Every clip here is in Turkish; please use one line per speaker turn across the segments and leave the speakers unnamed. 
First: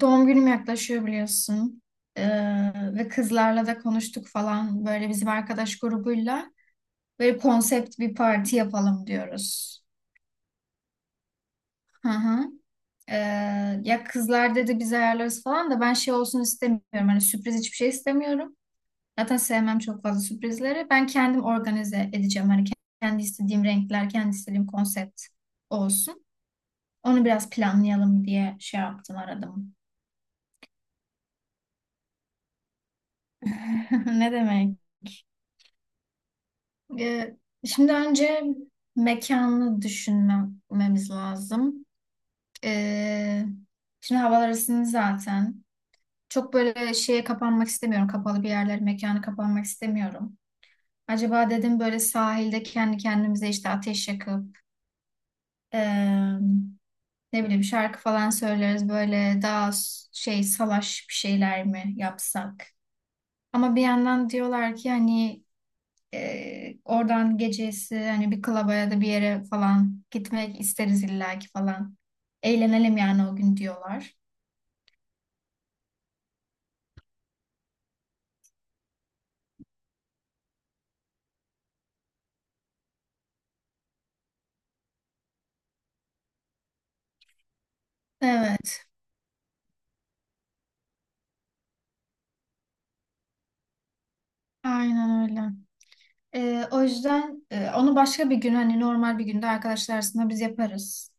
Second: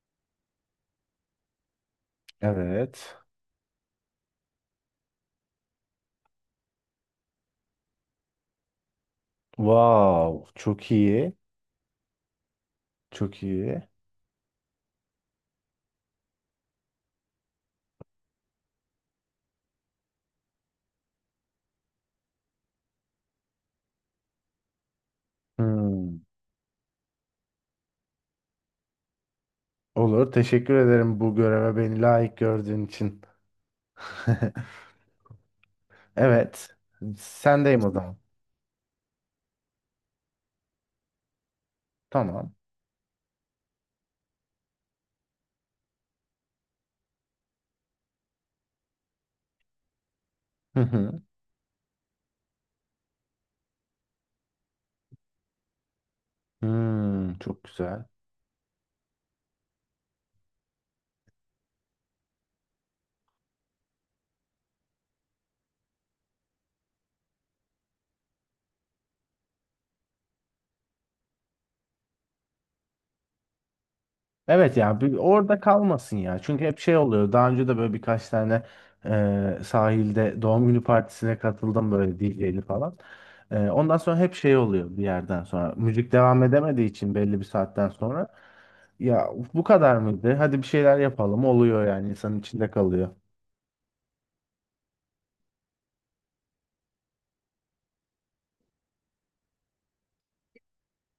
Doğum günüm yaklaşıyor biliyorsun. Ve
Evet.
kızlarla da konuştuk falan böyle bizim arkadaş grubuyla. Böyle konsept bir parti yapalım diyoruz.
Wow, çok iyi.
Hı hı. Ee,
Çok iyi.
Ya kızlar dedi biz ayarlarız falan da ben şey olsun istemiyorum. Hani sürpriz hiçbir şey istemiyorum. Zaten sevmem çok fazla sürprizleri. Ben kendim organize edeceğim. Hani kendi istediğim renkler, kendi istediğim konsept
Hmm.
olsun. Onu biraz planlayalım diye şey yaptım, aradım.
Olur. Teşekkür ederim bu göreve beni layık gördüğün için.
Ne demek?
Evet.
Ee,
Sendeyim o
şimdi
zaman.
önce mekanı düşünmemiz lazım.
Tamam.
Ee, şimdi havalar ısındı zaten. Çok böyle şeye kapanmak istemiyorum. Kapalı bir yerler mekanı kapanmak istemiyorum.
Hı hı.
Acaba dedim böyle sahilde kendi kendimize işte ateş yakıp eee,
Hmm,
ne
çok
bileyim şarkı
güzel.
falan söyleriz. Böyle daha şey salaş bir şeyler mi yapsak? Ama bir yandan diyorlar ki hani oradan gecesi hani bir klaba ya da bir yere falan gitmek isteriz illaki falan. Eğlenelim yani o gün diyorlar.
Evet ya bir orada kalmasın ya. Çünkü hep şey oluyor. Daha önce de böyle birkaç tane sahilde doğum günü partisine katıldım böyle DJ'li falan. Ondan sonra hep şey oluyor bir yerden sonra. Müzik devam edemediği için belli bir saatten sonra.
Evet,
Ya bu kadar mıydı? Hadi bir şeyler yapalım oluyor yani insanın içinde kalıyor.
aynen öyle. O yüzden onu başka bir gün hani normal bir günde arkadaşlar arasında biz yaparız.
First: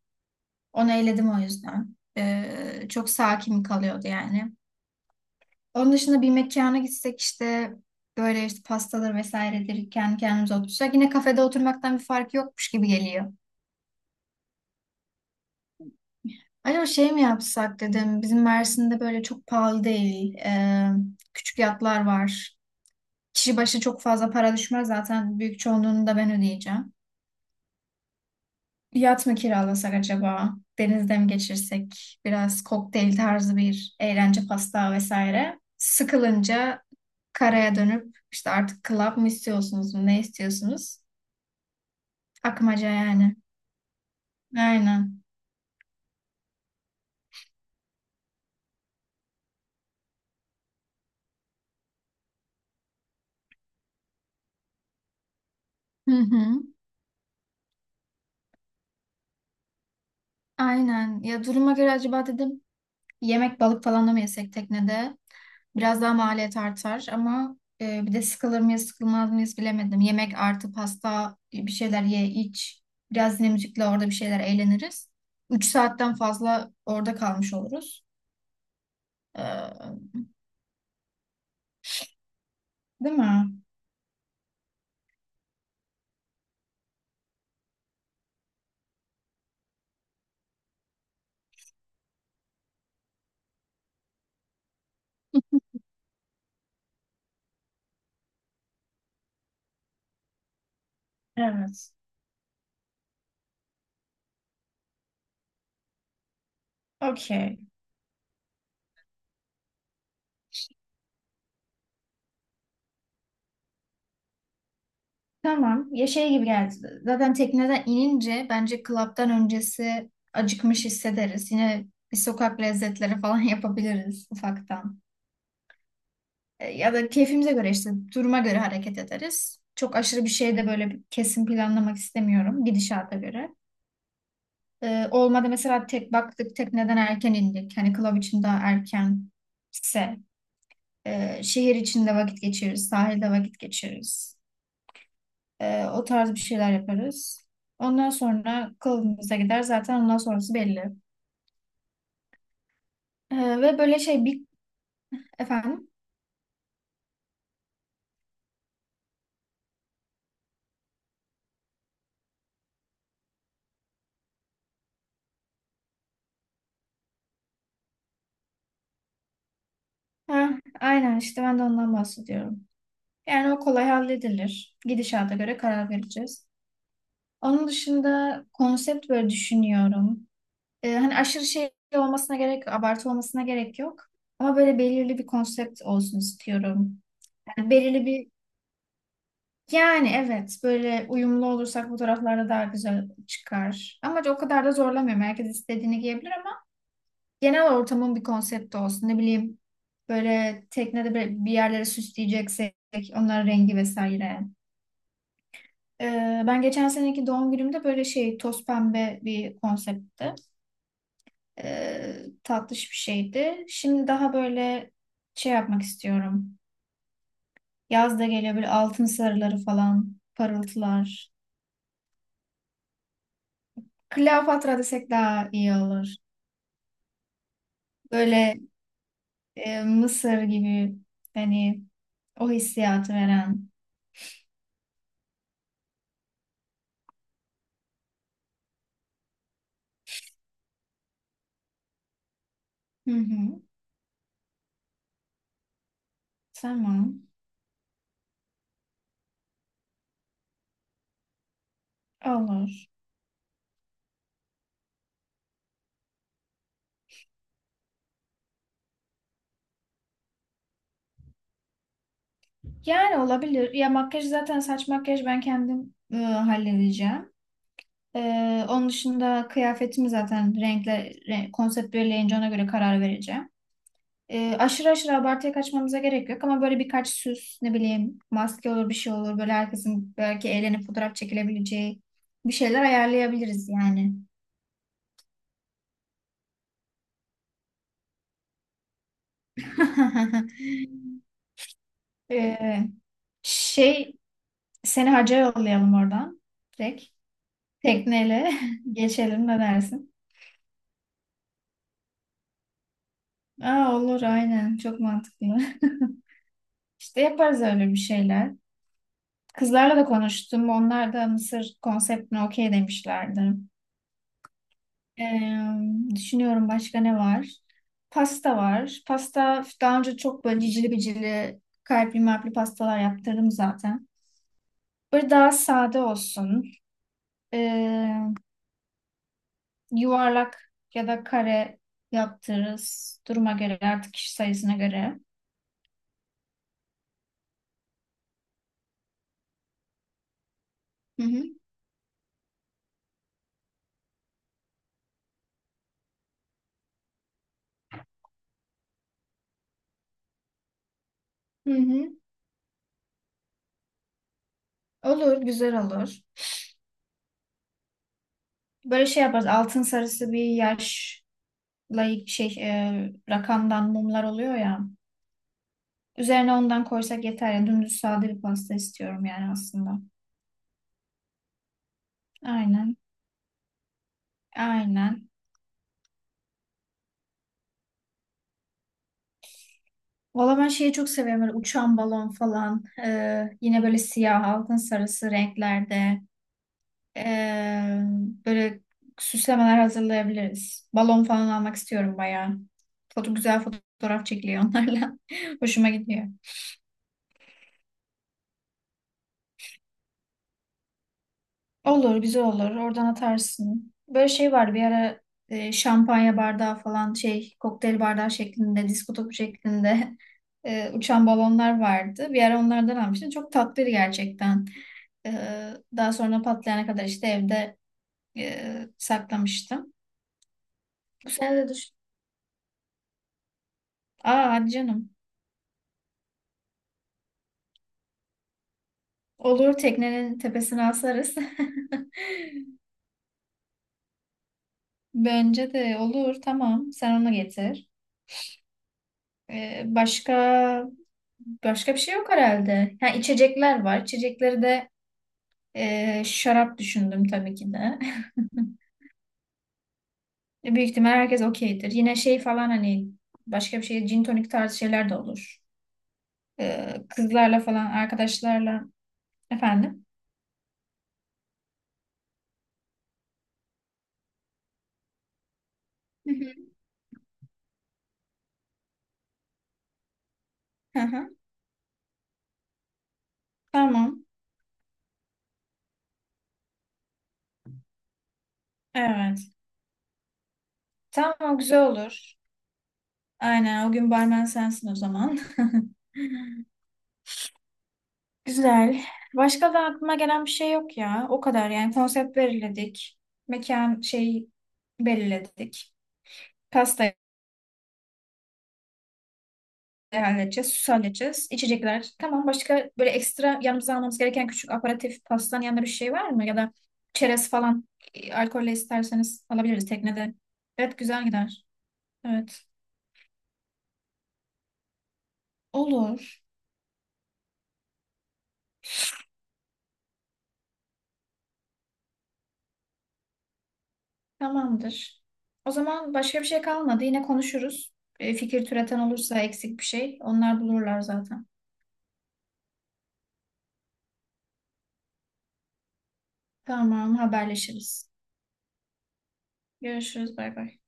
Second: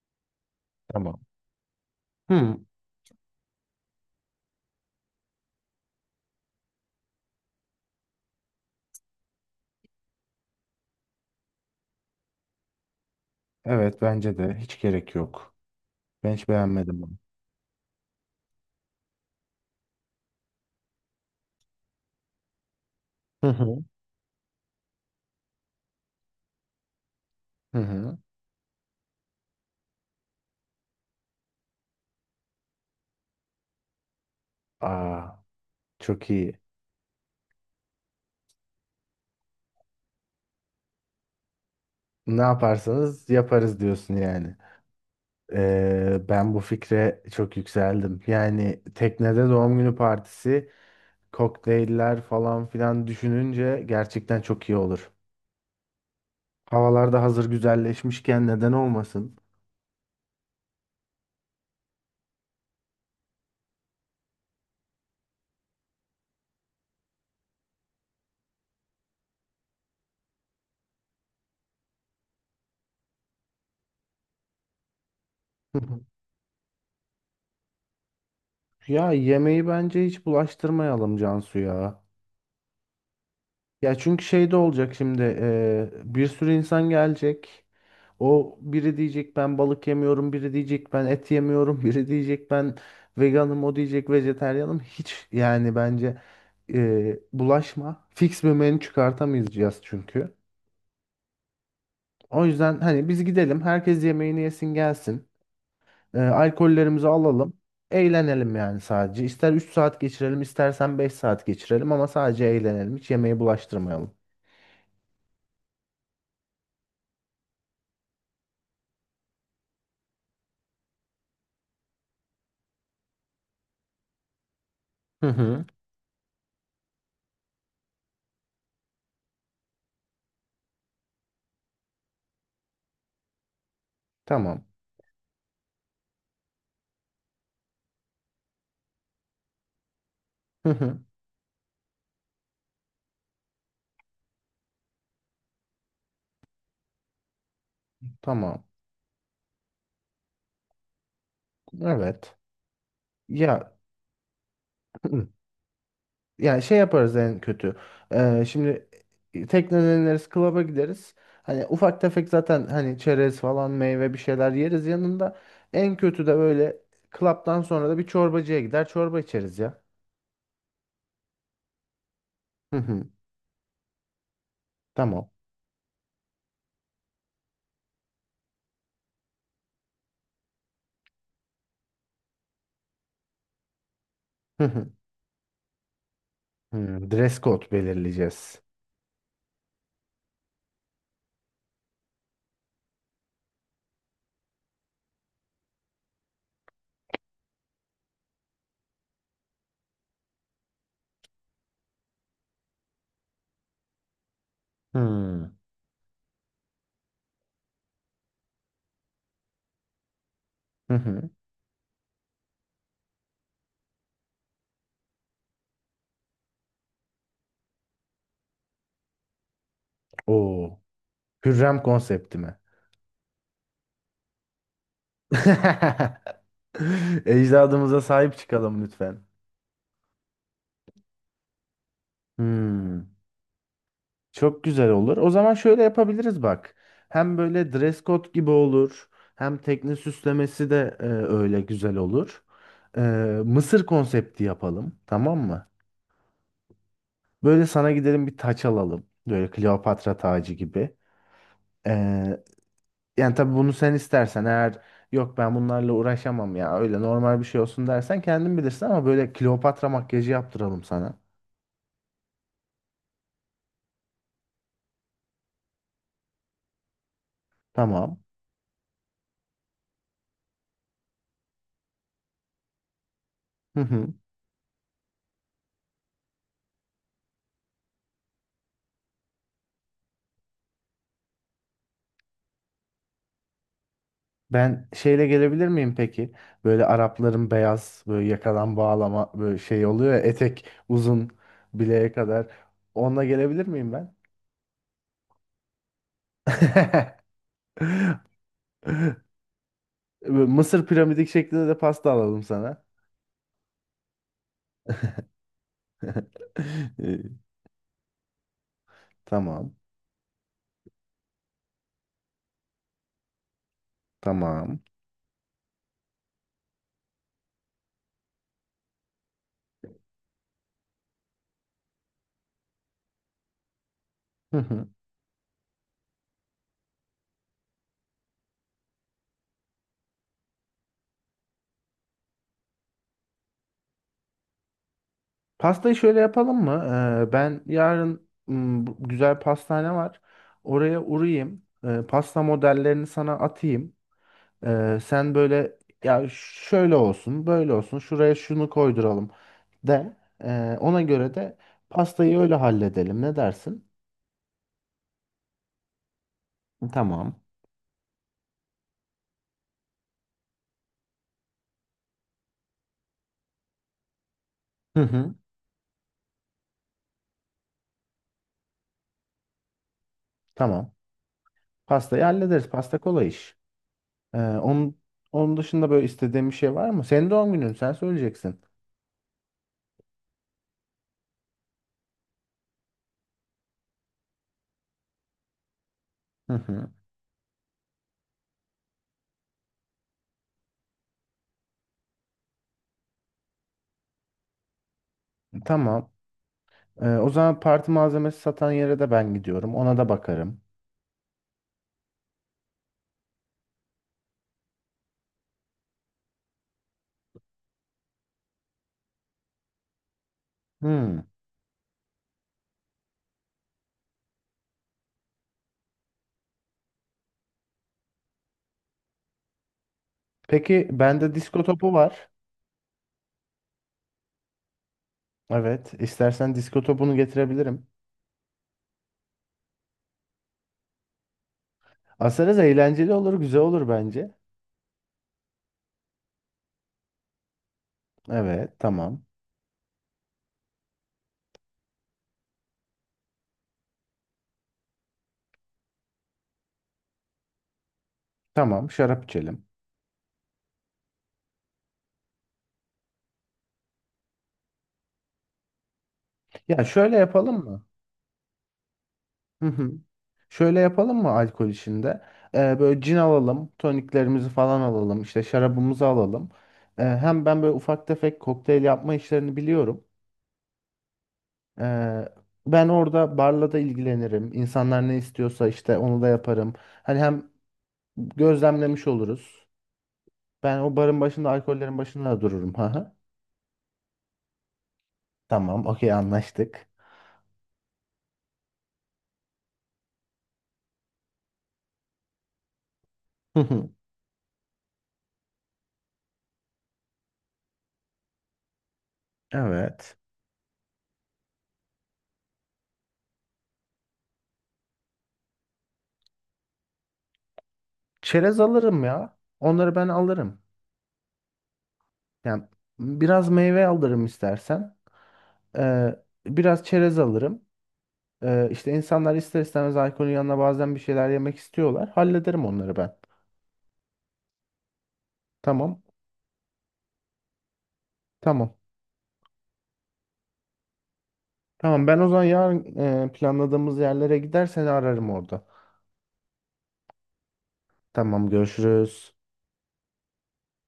Onu
Tamam.
eyledim o yüzden.
Hı,
Çok sakin kalıyordu yani. Onun dışında bir mekana gitsek işte böyle işte pastalar vesairedir kendi kendimize otursak yine kafede oturmaktan bir fark yokmuş gibi geliyor.
evet bence de hiç gerek yok. Ben hiç
Acaba
beğenmedim
şey
bunu.
mi yapsak dedim. Bizim Mersin'de böyle çok pahalı değil. Küçük yatlar var.
Hı
Kişi başı
hı.
çok fazla para düşmez. Zaten büyük çoğunluğunu da ben ödeyeceğim.
Hı hı.
Yat mı kiralasak acaba? Denizde mi geçirsek? Biraz kokteyl tarzı bir eğlence pasta
Aa,
vesaire.
çok iyi.
Sıkılınca karaya dönüp işte artık club mı istiyorsunuz mu? Ne istiyorsunuz?
Ne
Akmaca
yaparsanız
yani.
yaparız diyorsun yani.
Aynen.
Ben bu fikre çok yükseldim. Yani teknede doğum günü partisi, kokteyller falan filan düşününce gerçekten çok iyi olur.
Hı hı.
Havalar da hazır güzelleşmişken neden olmasın?
Aynen. Ya duruma göre acaba dedim yemek balık falan da mı yesek teknede? Biraz daha maliyet artar ama bir de sıkılır mıyız sıkılmaz mıyız bilemedim. Yemek artı pasta bir şeyler ye iç. Biraz yine müzikle orada bir şeyler eğleniriz. Üç saatten fazla orada kalmış oluruz.
Ya yemeği bence
Ee,
hiç bulaştırmayalım Cansu ya.
değil mi?
Ya çünkü şey de olacak şimdi bir sürü insan gelecek. O biri diyecek ben balık yemiyorum, biri diyecek ben et yemiyorum, biri diyecek ben veganım, o diyecek vejetaryenim. Hiç yani bence bulaşma. Fix bir menü çıkartamayacağız çünkü.
Evet.
O yüzden hani biz gidelim, herkes yemeğini yesin gelsin. Alkollerimizi alalım.
Okey.
Eğlenelim yani sadece. İster 3 saat geçirelim, istersen 5 saat geçirelim ama sadece eğlenelim. Hiç yemeği bulaştırmayalım.
Tamam. Ya şey gibi geldi. Zaten tekneden inince bence klaptan öncesi acıkmış hissederiz. Yine bir sokak lezzetleri falan yapabiliriz ufaktan.
Hı hı.
E, ya da keyfimize göre işte duruma göre hareket ederiz. Çok aşırı bir şey de böyle bir kesin planlamak istemiyorum gidişata göre.
Tamam.
E, olmadı mesela tek baktık tekneden erken indik. Hani club için daha erkense şehir içinde vakit geçiririz, sahilde vakit geçiririz. E, o tarz bir şeyler yaparız. Ondan
Tamam.
sonra club'ımıza gider zaten ondan sonrası belli.
Evet.
E,
Ya
ve böyle şey bir efendim.
ya şey yaparız en kötü. Şimdi tekneden ineriz, klaba gideriz. Hani ufak tefek zaten hani çerez falan meyve bir şeyler yeriz yanında. En kötü de böyle klaptan sonra da bir çorbacıya gider çorba içeriz ya.
Ha, aynen işte ben de ondan bahsediyorum.
Hı hı.
Yani o kolay halledilir.
Tamam.
Gidişata göre karar vereceğiz. Onun dışında konsept böyle düşünüyorum. Hani aşırı şey olmasına gerek abartı olmasına gerek yok. Ama
Hı
böyle
hı.
belirli bir konsept olsun istiyorum.
Hmm, dress code
Yani belirli bir
belirleyeceğiz.
yani evet böyle uyumlu olursak fotoğraflarda daha güzel çıkar. Ama o kadar da zorlamıyorum. Herkes istediğini giyebilir ama genel ortamın bir konsepti olsun. Ne bileyim böyle teknede bir yerlere süsleyeceksek onların rengi vesaire.
Hmm.
Ben geçen seneki doğum günümde böyle şey toz pembe bir konseptti.
Hı hı.
E, tatlış bir şeydi. Şimdi daha böyle şey yapmak istiyorum. Yaz da geliyor böyle altın sarıları falan,
Oo.
parıltılar.
Hürrem konsepti mi?
Kleopatra desek daha iyi olur.
Ecdadımıza sahip
Böyle
çıkalım lütfen.
Mısır gibi hani o
Hmm.
hissiyatı veren.
Çok güzel olur. O zaman şöyle yapabiliriz bak. Hem böyle dress code gibi olur. Hem tekne süslemesi de öyle güzel olur. E,
Hı hı.
Mısır konsepti yapalım. Tamam mı?
Tamam.
Böyle sana gidelim bir taç alalım. Böyle Kleopatra tacı gibi. E,
Olur.
Yani tabii bunu sen istersen eğer yok ben bunlarla uğraşamam ya öyle normal bir şey olsun dersen kendin bilirsin ama böyle Kleopatra makyajı yaptıralım sana.
Yani olabilir. Ya makyaj zaten saç makyaj ben kendim halledeceğim.
Tamam.
E, onun dışında kıyafetimi zaten renkle konsept belirleyince ona göre karar vereceğim. E, aşırı aşırı abartıya kaçmamıza gerek yok ama böyle birkaç süs ne bileyim maske olur bir şey olur böyle herkesin belki eğlenip fotoğraf çekilebileceği bir şeyler ayarlayabiliriz yani.
Ben şeyle gelebilir miyim peki? Böyle Arapların beyaz böyle yakadan bağlama böyle şey oluyor ya, etek uzun bileğe kadar.
E,
Onunla gelebilir miyim ben?
şey seni hacca yollayalım oradan direkt tekneyle geçelim ne dersin?
Böyle Mısır piramidik şeklinde de pasta alalım sana.
Aa, olur aynen çok mantıklı. İşte
Ee,
yaparız öyle bir şeyler.
Tamam.
Kızlarla da konuştum. Onlar da Mısır konseptine okey demişlerdi.
Tamam.
Ee, düşünüyorum başka ne var? Pasta var. Pasta daha önce çok böyle cicili bicili kalpli malpli pastalar yaptırdım zaten.
Hı hı.
Böyle daha sade olsun. Ee, yuvarlak ya da kare yaptırırız. Duruma göre artık kişi sayısına göre.
Pastayı şöyle yapalım mı? Ben yarın bu güzel pastane var. Oraya
Hı hı.
uğrayayım. Pasta modellerini sana atayım. Sen böyle ya şöyle olsun, böyle olsun, şuraya şunu koyduralım de. Ona göre de
Hı hı.
pastayı öyle halledelim. Ne dersin?
Olur, güzel olur.
Tamam.
Böyle şey yaparız. Altın sarısı bir yaşla şey rakamdan mumlar oluyor ya.
Hı hı.
Üzerine ondan koysak yeter ya. Dümdüz sade bir pasta istiyorum yani aslında.
Tamam. Pastayı hallederiz. Pasta
Aynen.
kolay iş. Ee, onun
Aynen.
onun dışında böyle istediğin bir şey var mı? Senin doğum günün, sen söyleyeceksin.
Valla ben şeyi çok seviyorum. Böyle uçan balon falan. Yine böyle siyah, altın sarısı renklerde.
Hı hı.
Ee, böyle süslemeler hazırlayabiliriz. Balon falan almak istiyorum bayağı. Foto, güzel fotoğraf çekiliyor onlarla. Hoşuma
Tamam.
gidiyor.
O zaman parti malzemesi satan yere de ben gidiyorum. Ona da bakarım.
Olur, güzel olur. Oradan atarsın. Böyle şey var bir ara şampanya bardağı falan şey kokteyl bardağı şeklinde, disko topu şeklinde e,
Hmm.
uçan balonlar vardı. Bir ara onlardan almıştım. Çok tatlıydı gerçekten. E, daha sonra patlayana kadar işte evde saklamıştım.
Peki
Bu
bende
sene
disko
de düş.
topu var.
Aa hadi canım.
Evet, istersen disko topunu getirebilirim.
Olur teknenin tepesine asarız.
Asarız, eğlenceli olur, güzel olur bence.
Bence de olur tamam. Sen onu getir.
Evet, tamam.
E, başka başka bir şey yok herhalde. Ha, içecekler var. İçecekleri de şarap düşündüm tabii ki de.
Tamam, şarap içelim.
Büyük ihtimal herkes okeydir. Yine şey falan hani başka bir şey gin tonik tarzı şeyler de olur.
Ya
E,
şöyle
kızlarla
yapalım mı?
falan arkadaşlarla
Hı hı.
efendim.
Şöyle yapalım mı alkol işinde? Böyle cin alalım, toniklerimizi falan alalım, işte şarabımızı
Hı
alalım.
hı.
Hem ben böyle ufak tefek kokteyl yapma işlerini biliyorum.
Hı hı.
Ee, Ben orada barla da
Tamam.
ilgilenirim. İnsanlar ne istiyorsa işte onu da yaparım. Hani hem gözlemlemiş
Evet.
oluruz. Ben o barın başında,
Tamam güzel
alkollerin başında
olur.
da dururum. Ha,
Aynen o gün barmen sensin o zaman.
tamam, okey anlaştık.
Güzel. Başka da aklıma gelen bir şey yok ya. O kadar yani konsept belirledik. Mekan şey belirledik. Pastayı
Evet.
halledeceğiz, süsü halledeceğiz, içecekler. Tamam başka böyle ekstra yanımıza almamız gereken küçük aperatif pastanın yanında bir şey var mı? Ya da çerez falan
Çerez
alkolle
alırım ya.
isterseniz alabiliriz
Onları ben
teknede.
alırım.
Evet güzel gider. Evet.
Yani biraz meyve alırım istersen. Ee,
Olur.
Biraz çerez alırım. İşte insanlar ister istemez alkolün yanına bazen bir şeyler yemek istiyorlar. Hallederim onları ben.
Tamamdır. O
Tamam.
zaman başka bir şey kalmadı. Yine konuşuruz. E, fikir
Tamam.
türeten olursa eksik bir şey onlar bulurlar zaten.
Tamam, ben o zaman yarın planladığımız yerlere gidersen ararım orada.
Tamam haberleşiriz.
Tamam, görüşürüz.
Görüşürüz. Bay bay.